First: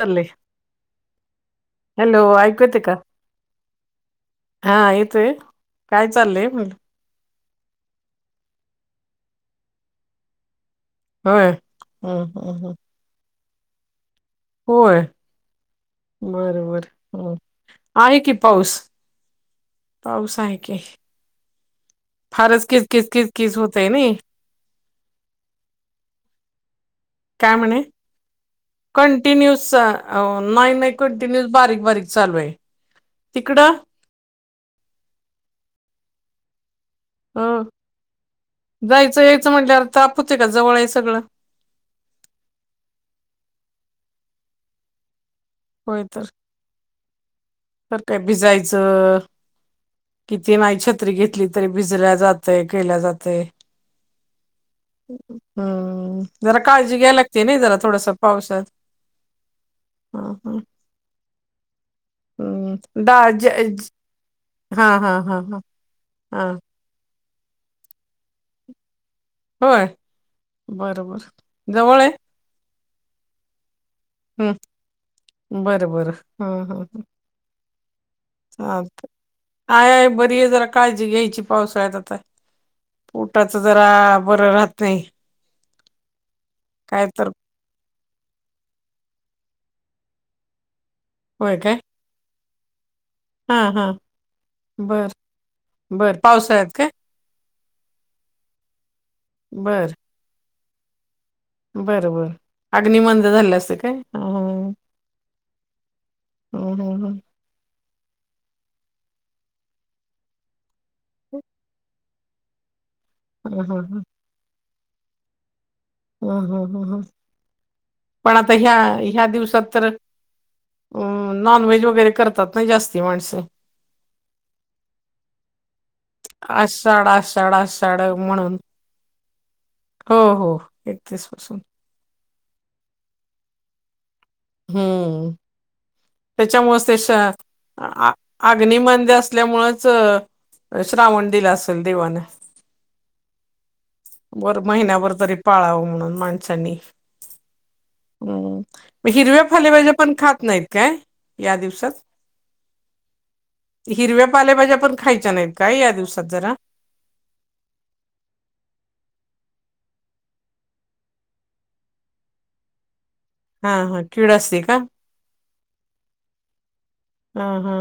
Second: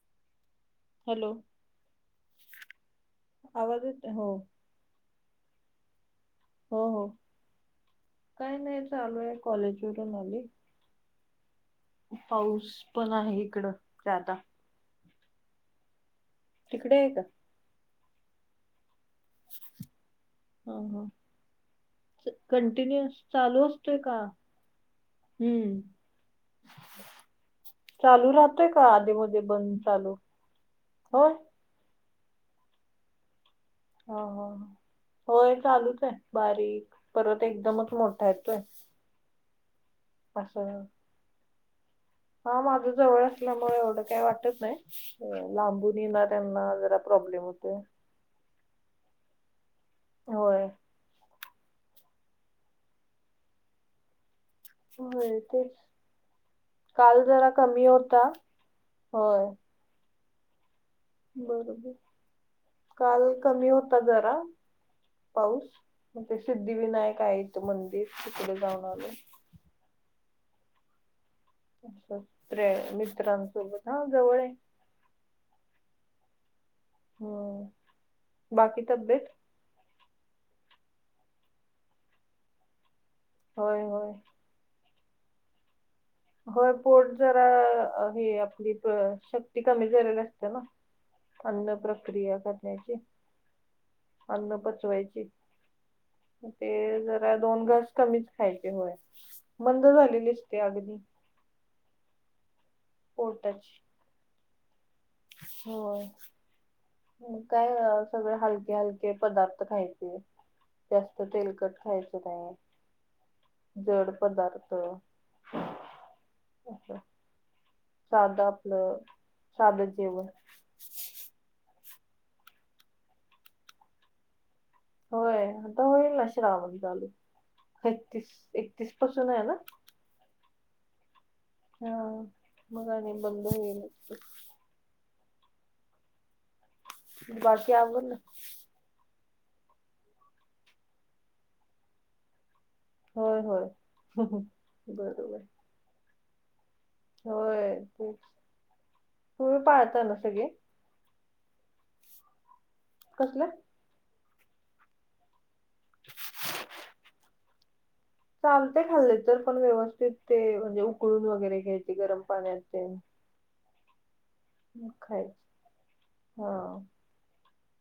चाल ले. हॅलो ऐकू येते का आवाज येत हो. हा येतय काय चाललंय? हो काही नाही चालू आहे कॉलेज वून आली. होय. हम्म हम्म पाऊस हम्म पण आहे इकडं जादा. होय बर बर तिकडे आहे का? हो आहे कि पाऊस. पाऊस आहे ह की ह फारच किचकीच कंटिन्युअस किचकीच चालू होतय असतोय नाही का? हम्म. काय म्हणे? चालू राहतोय का आधी मध्ये कंटिन्यूस बंद चालू नाही, नाही होय. कंटिन्यू बारीक, बारीक. चालूय. तिकडं? हं हं ह होय चालूच आहे बारीक परत हो एकदमच मोठा येतोय. जायचं यायचं म्हटल्यावर ताप होतय का असं जवळय सगळं? हा माझ जवळ असल्यामुळे एवढं काही वाटत नाही लांबूनून होय तर येणा्यांना जरा प्रॉब्लेम होते. काय भिसायचं किती होय. नाही छ त्री घेतली तरी भिजल्या जातय केल्या जातय. होय तेच हम्म जरा काळजी घ्याय काल लागती नाही जरा कमी थोडस होता पावसात. होय. हां हां. बरोबर. काल डाळ ज कमी ज- होता जरा हा हा हा हा पाऊस म्हणे हा सिद्धी विनायक आहेत मंदिर तिकडे जाऊन आलोय. होय? बरं बरं. मित्रय, मित्रांसोबत, हा जवळय. बरं-बरं हां हं. हम्म. बाकी हा, तब्येत हायय बरी ये, जरा काळजी घ्यायची पावसाळ्यात आता. पोटाच होय होय जरा बरं राहतय. होय पोट जरा, हे आपली क् शक्ती कमी करत असत ना. होय काय अन्न प्रक्रिया करण्याची. हा हा अन्न बर पचवायची, बर पावसाळ्यात ते काय जरा दोन घास कमीच खायचे हो, मंद झालेली असते अग्नी. बर-बर, अग्नि मंद झालेला असतो पोटाची काय? ह्म. होय. हम्म हम्म हम्म. काय अ सगळे हलके-हलके पदार्थ खायचे. जास्त तेलकट खायच नाय, हा हा जड पदार्थ हम्म हम्म हम्म असं हम्म. पण साधं आता ह्या, आपलं ह्या दिवसात तर, साधं जेवण अम नॉन व्हेज वगैरे करतात ना जास्ती माणसं? होय, आता हॊईल ना श्रावण चालू, आषाढ आषाढ आषाढ म्हणून एकतीस-एकतीस पासून आहे ना? हो हो एकतीस पासून. ह्म मग अजून बंद होईल. हम्म, त्याच्यामुळेच ते श्र बाकी आ आवरलं अग्निमंद असल्यामुळेच अ श्रावण दिला असल देवान. होय-होय. बर, महिन्याभर तरी पाळावं म्हणून माणसांनी. होय ते हम्म, [unintelligible] हिरव्या तुम्ही फलेभाज्या पाळता पण ना खात नाहीत. काय, या दिवसात? कसल्या? हिरव्या पालेभाज्या पण खायच्या नाहीत का, या दिवसात जरा? चालतय खाल्ले तर, पण व्यवस्थित ते म्हणजे उकळून वगैरे घ्यायचे गरम पाण्यात ते. हा हा किळस खायच, हा हा हा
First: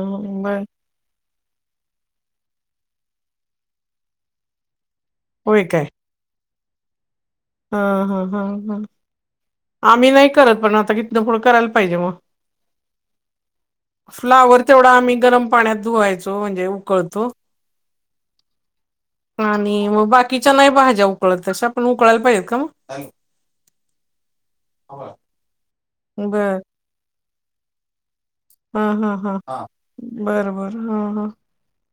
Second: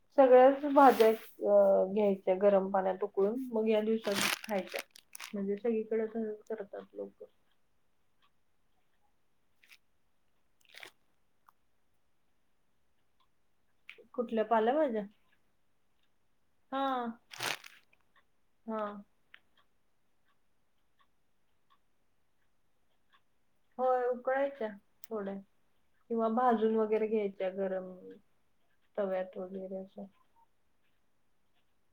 बर सगळ्याच भाज्या अ घ्यायचय गरम पाण्यात उकळून, मग या दिवसात खायच्या. म्हणजे होय सगळीकडे [unintelligible] करतात लोक. हां हां हां हं. आम्ही नाही करत पण आता, हितनं पुढं करायला पाहिजे मग. [inaudible] कुठल्या फ्लावर तेवढा पालेभाज्या? आम्ही गरम पाण्यात धुवायचो, म्हणजे हा उकळतो. हा. आणि मग बाकीच्या नाही भाज्या उकळत, तस्या पण उकळायला पाहिजेत का मग? होय उकळायच्या थोड्या, किंवा बर. भाजून वगैरे घ्यायच्या गरम. हां हां तव्यात हां, वगैरे असं बरबर हं हं.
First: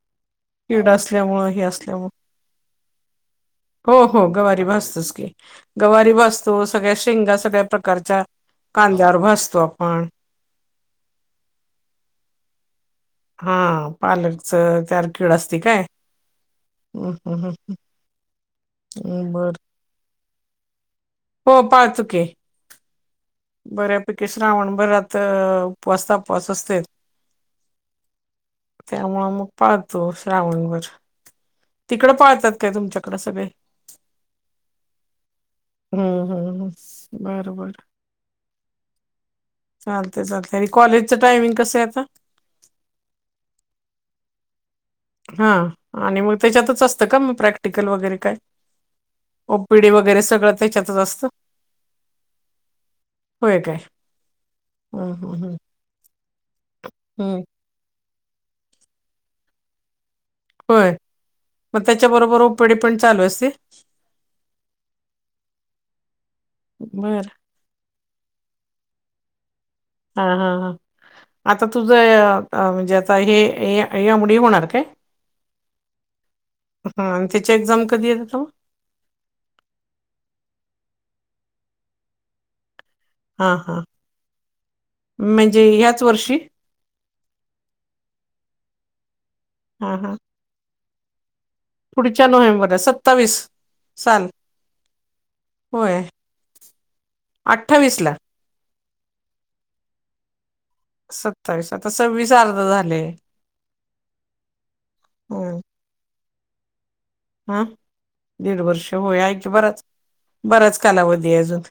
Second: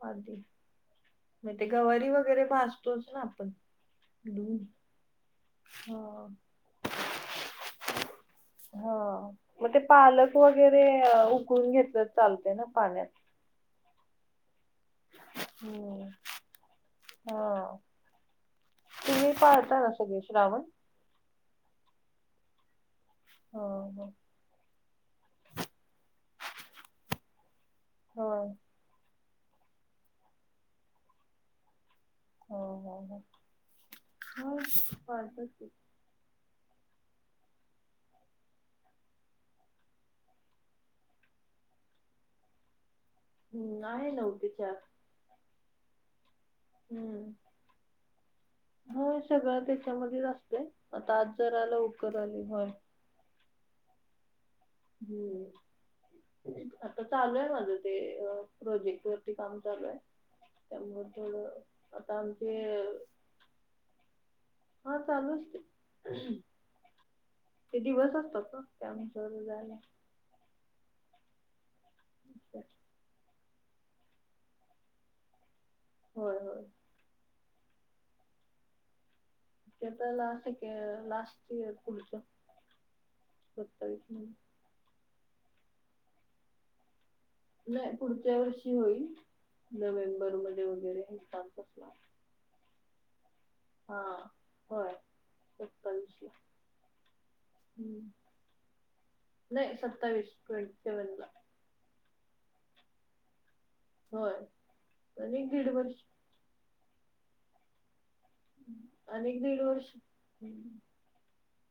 आधी, म हे ते असल्यामुळं. गवारी वगैरे भजतोच ना आपण? हो हो धुवून गवारी भासतोच की, गवारी हा भासतो, सगळ्या शेंगा, सगळ्या प्रकारच्या हा कांद्यावर भाजतो मग ते आपण. पालक वगैरे उकडून घेतलं त चालते ना पाण्यात हा पार्लरचं [unintelligible] असती काय हम्म हम्म् हम्म ह हा तुम्ही पाळता का सगळे श्रावण हो पाळतो की हा बऱ्यापैकी श्रावणभरात उपवास तापवास असतेत. होय. त्यामुळं मग पाळतो श्रावण भर तिकडं पाळतात हो काय हो हो तुमच्याकडे सगळे. हो पाळतो की. हम्म हम्म हम्म बर बर. चालते चालते आणि कॉलेजचं टायमिंग कसंय आता? हम्म आहे नऊ ते चार हा आणि मग त्याच्यातच असतं का हम्म मग प्रॅक्टिकल वगैरे काय? होय सगळं ओपीडी वगैरे त्याच्यामध्येच सगळं असतय त्याच्यातच आता आज असतं जरा लवकर आली होय. होय काय? हम्म हम्म हम्म आता हम्म चालूय माझ. अ प्रोजेक्टवरती काम चालूय. होय त्यामुळ थोड आता आमचे रस्सी हा चालू असतय. बरं. ते दिवस असतात ना त्या आमच जायला.. हा हा हा आता तुझं लागतंय म्हणजे आता हे हे ए एम डी होणार काय? होय होय. हा त्याची एक्झाम कधी आहेत अता? ते अता लास्ट इक लास्ट आहे पुढच हा हां म्हणजे याच वर्षी. नाही पुढच्या वर्षी होईल हा हा नोव्हेंबर मध्ये वगैरे हे का पुढच्या नोव्हेंबरला सत्तावीस हा साल होय होय सत्तावीस आट - अठ्ठावीस ला. नाही सत्तावीस ट्वेंटी सेवन ला. सत्तावीस अता सव्वीस अर्ध झालय. होय आणि दीड वर्ष. हा दीड वर्ष होय आणि हाय की दीड बराच वर्ष बराच कालावधी आहे अजून.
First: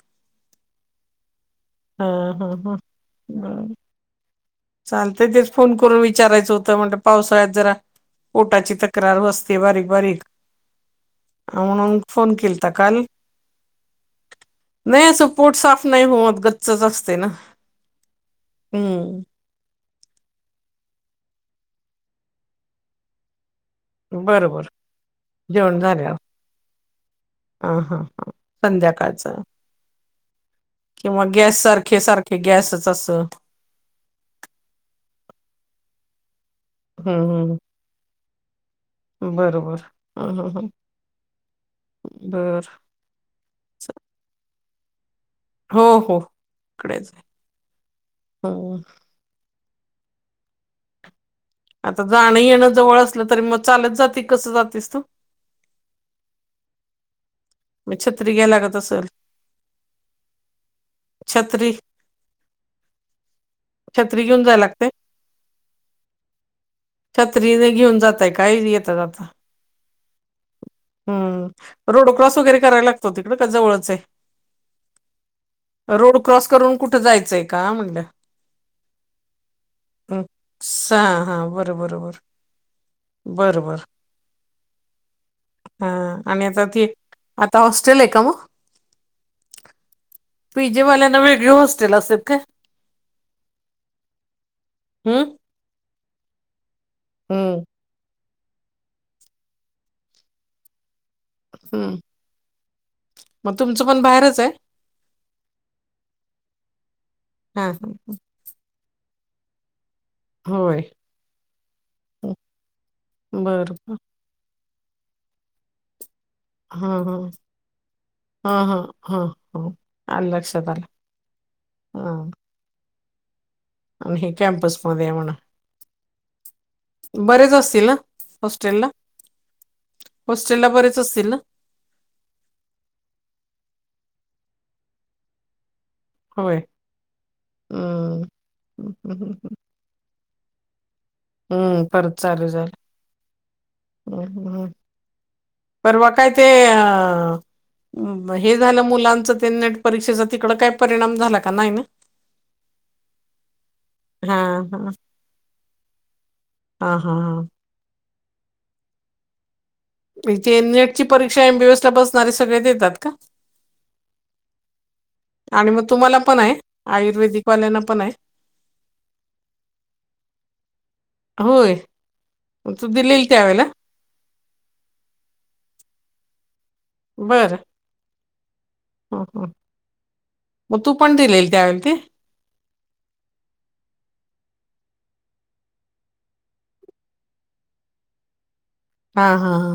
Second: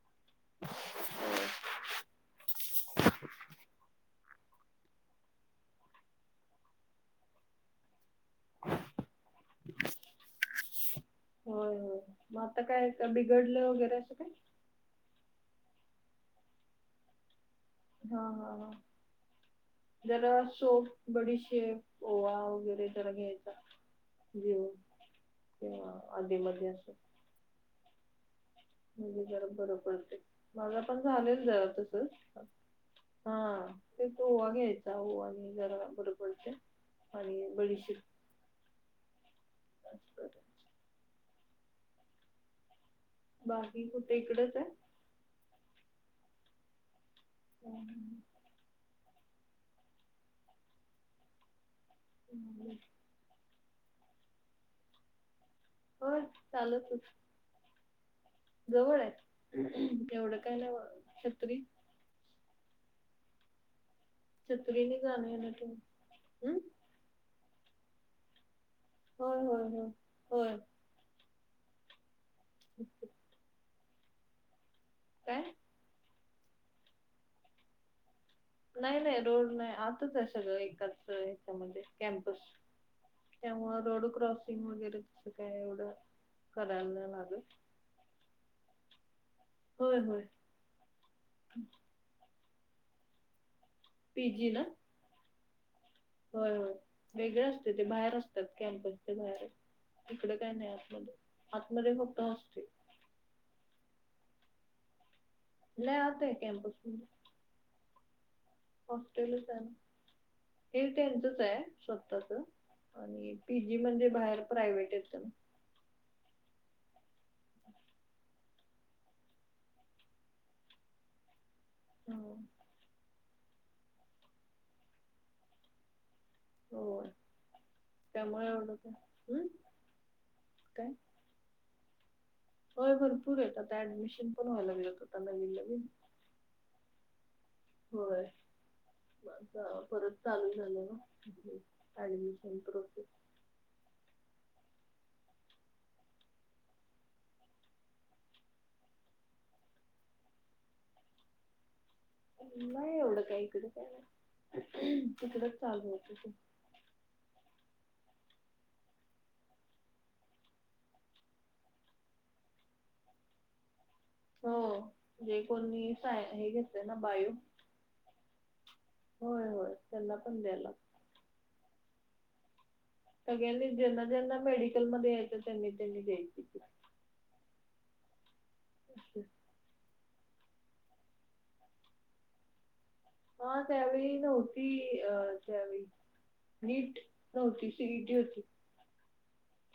हा हा हा. चालतय तेच फोन करून विचारायचं होतं म्हणल पावसाळ्यात जरा पोटाची तक्रार असते बारीक - बारीक होय म्हणून होय फोन मग आता केलता काय काल क बिघडलं वगैरे असं काय? नाही अस पोट साफ नाही होत गच्चच असतय ना? हा हा हा. हम्म जरा सोप बडीशेप ओवा वगैरे जरा घ्यायचा. बरोबर घेऊन किंवा आधी मधी असं आ हा हा. म्हे संध्याकाळचं बर बरोबरते माझा पण किंवा झालेल गॅस जरा तस सारखे सारखे गॅसच असं हा ते तो ओवा घ्यायचा होवा आणि जरा बर पडते आणि हम्म बडी शिक बरोबर ह असं. ह ह बर बाकी कुठे इकडच आहे हो हो इकडेच आहे आहे हो आता जाणं येणं हो जवळ असलं तरी मग चालत जाते कस जातस तू हो चाल त छत्री घ्या जवळ आहेत एवढं काय ना छत्री छत्री घेऊन जायला लागते छतरीने गाणे ना तू हम् छत्रीने घेऊन जातय काय होय होय हो होय हम् रोड क्रॉस वगैरे करायला लागतो तिकड का जवळच आहे काय रोड क्रॉस करून कुठं जायचंय का म्हणलं नाही नाही रोड नाही आताच हम्म. आहे सगळं स- एकाच हा हच्यामध्ये कॅम्पस ग बरंबर रोड क्रॉसिंग वगैरे तसं काय हा एवढं आणि आता ती करायला नाही लागत आता हॉस्टेल आहे का मग होय होय पी जे वाल्यांना वेगळे हॉस्टेल असेल का पी जी ना हम्म होय होय वेगळे हम्म असते ते बाहेर असते कॅम्पस बाहेर इिकडे काय नाही आतमध्ये आतमध्ये हम्म फक्त हॉस्टेल मग तुमचं पण बाहेरच आहे नाही आता ह कम बसून हा हा हा हॉस्टेलच आहे ना होय हे त्यांचच आहे स्वतःच आणि बर पीजी बर. म्हणजे बाहेर प्रायवेट येत हा हा हा हा हा ह आल् लक्षातला हा आणि हे कॅम्पसमध्येध्ये आहे म्हणा हो बरेच असतील ना त्यामुळे एवढं हॉस्टेल ला काय हम्म? हॉस्टेलला काय बरेच असतील ना होय बर तूरेेत आता ऍडमिशन पण व्हायला लागळत होता नवीन नवीन होय होय हम्म हम्म हम्म, परत चालू झालं हम्म, ना ऍडमिशन प्रोट ह परवा काय ते अ हे झालं मुलांचं ते नेट परीक्षेचा तिकड काही परिणाम झाला का नाही ना नाही एवढं काय इकड, हा काय हा तिकडच चालू होत. ते हा हा हां इथे नेट ची परीक्षा एमबीएस ला बसणारे सगळे देतात का हो. जे कोणी साय हे घेतय ना बायू पले ना पण आहे. होय होय त्यांना पण द्यायला होय त दिलेल त्यावेेळेला जलला ज मेडिकल मध्ये याय त्यांनी त्यांनी दय बरं. मग तू पण दिलेल त्यावेल ते हा त्यावेळी नव्हती. अ त्यावेळी नीट नव्हती सिडी होती हा हा हा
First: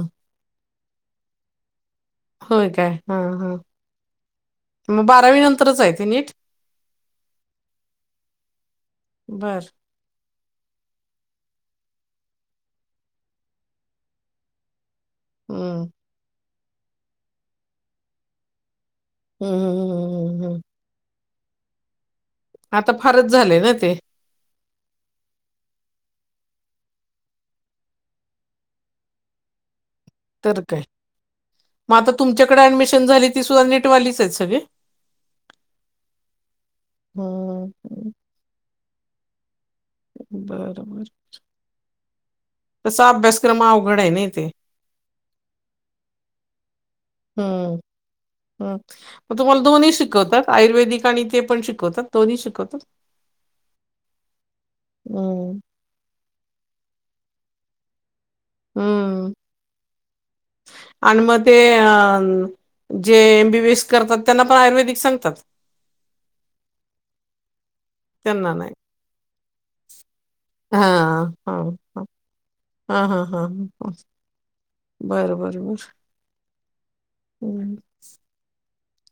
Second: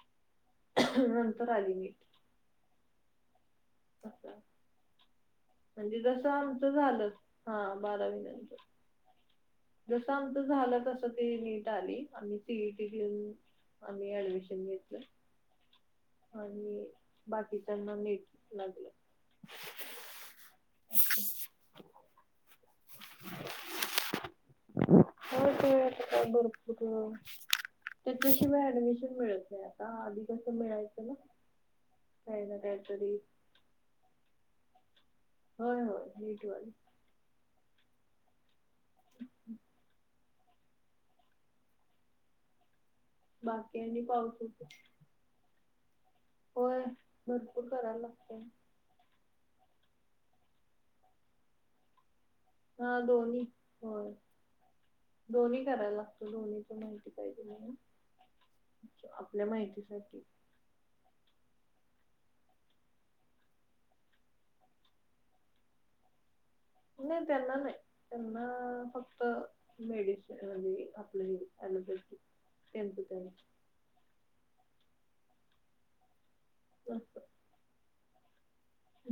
नंतर, आली म होय. काय हा हा मग बारावी नंतरच आहे म्हणजे ते जस नीट आमचं झालं हा बारावी नंतर बर जसं आमचं झालं. तस ती नीट आली आम्ही सीईटी घेऊन आम्ही ऍडमिशन घेतलं. हम्म आणि बाकी त्यांना नीट लागलं हं, हं, हं, हं. अच्छा आता फारच झालंय, ना ते हो त गरपू [unintelligible] त्याच्याशिवाय ऍडमिशन मिळत, नाही आता आधी कसं तर काय मिळायचं, ना मग आता काही ना तुमच्याकडे ऍडमिशन काहीतरी झाली ती सुद्धा नेटवालीच आहे सगळे होय. हो हेटवा हम्म हम् [unintelligible] बरोबर तसा अभ्यासक्रम बाकी अवघड आणि आहे. ना पाऊस तेे होते. होय भरपूर हम्म करायला लागतंय हम. तुम्हाला दोन्ही शिकवतात. आयुर्वेदिक आणि ते पण शिकवतात. दोन्ही शिकात हा दोन्ही होय हं. दोन्ही करायला, दोन्हीच माहिती पाहिजे. नाही हं. आपल्या माहिती साठी आणि मग ते अ जे एमबीबीएस करतात. त्यांना पण आयुर्वेदिक सांगतात. नाही त्यांना नाही त्यांना फक्त मेडिशन आपले अलोबथिक हा. हा हा ह बर. बर बर हम्.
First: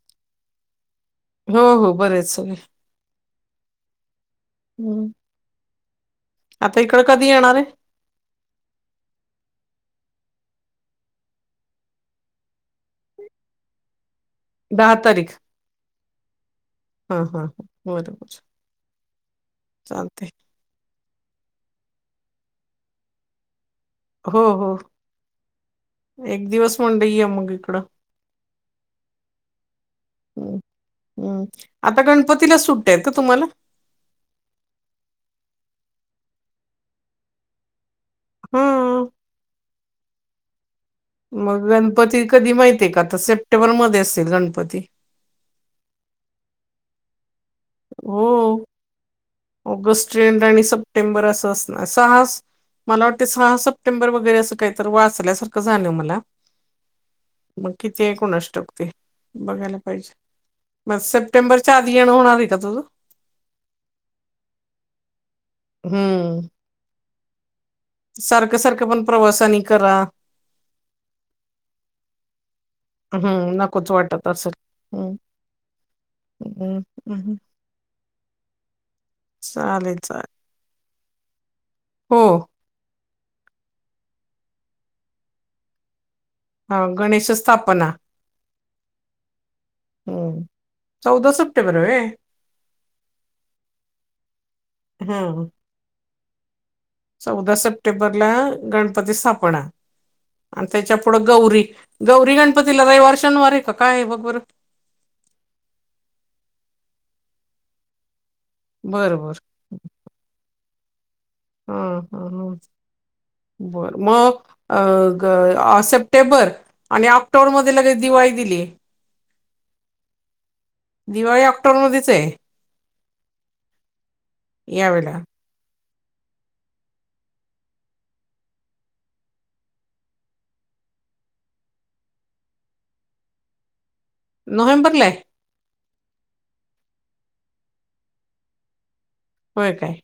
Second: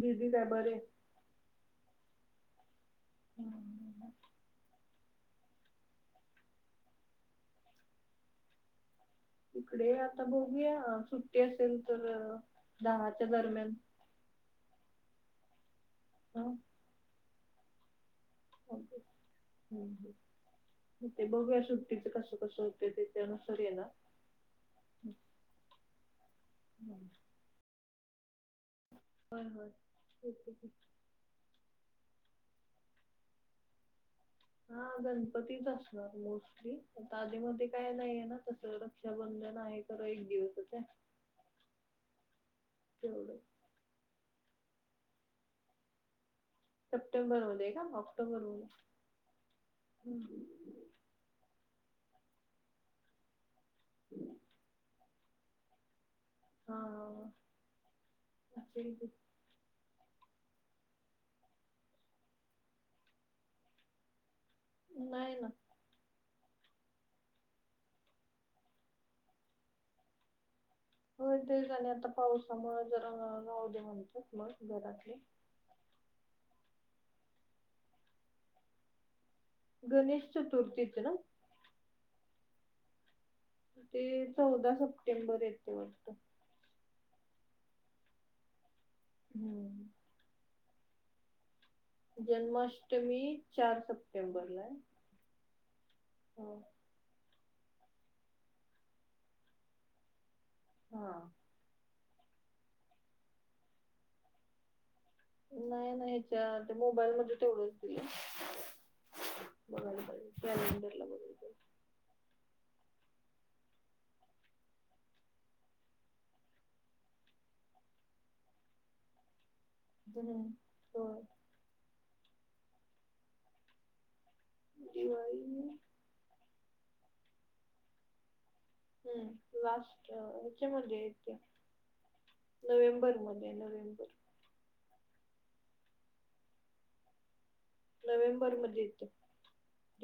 बिझीस, आहे. बरे हो. हो. बरेच सग हम् [unintelligible] हम्म आता इकड कधी येणार आहे. इकडे आता बघूया सुट्टी असेल. तर दहाच्या दरम्यान दहा तारीख ह हा, हा, हा बरोबर [unintelligible] चालतंय. ते बघूया सुट्टीच कसं, कसं होत तेच्या नुसार येनार हो, हो एक दिवस म्हणल ये मग इकडं होय, होय येते कि हम् आता गणपतीला सुट्ट्या हायत का तुम्हाला? हा गणपतीच असणार मोस्टली आता आधी मध्ये काय नाही ना तस हं. रक्षाबंधन आहे तर एक दिवसच आहे मग गणपती कधी माहिती आहे. का आता तेवढं सेप्टेंबर मध्ये असेल गणपती सप्टेंबर मध्ये का ऑक्टोबर हो मध्ये ऑगस्ट एंड आणि सप्टें प्टेंबर असं असणार सहा मला वाटतं सहा सप्टेंबर वगैरे असं काहीत वाचल्या सार रखं मला हा मग किती कुणाष्टोक ते असेल की. बघायला पाहिजे. मग सप्टेंबरच्या आधी येणं होणार आहे का तुझं? नाही ना हम्म सारखं, सारखं पण प्रवासानी करा हो तेच आणि आता पावसामुळे जरा हम्म राहूदे नकोच म्हणले वाटत मग असेल. घरातले हम्म [unintelligible] चालेल, गणेश चालेल चतुर्थीच ना हो ते चौदा सप्टेंबर येत वाटत हा गणेश स्थापना हम्म हम्म चौदा सप्टेंबर वै जन्माष्टमी चार सप्टेंबर लाय हा हो चौदा सप्टेंबरला गणपती स्थापना आणि त्याच्या हा पुढं गौरी गौरी गणपतीला रविवर, शनिवार हाय का काय बघ बरं? नाही, नाही च्या ते मोबाईल मध्ये तेवढच दिलंय बर, बर बघायला पाहिजे कॅलेंडरला बघायला पाहिजे हा ह, ह बरं मग अ ग सप्टेंबर आणि ऑक्टोबर मध्ये लगे दिवाळी दिलीय [unintelligible] होय दिवाळी ऑक्टोबर मधेचय यावेळेला दिवाळी हम्म लास्ट हच्यामध्ये येते नोव्हेंबर मध्ये नोव्हेंबर नोव्हेंबर नाय नोव्हेंबर मध्ये येतीय होय काय?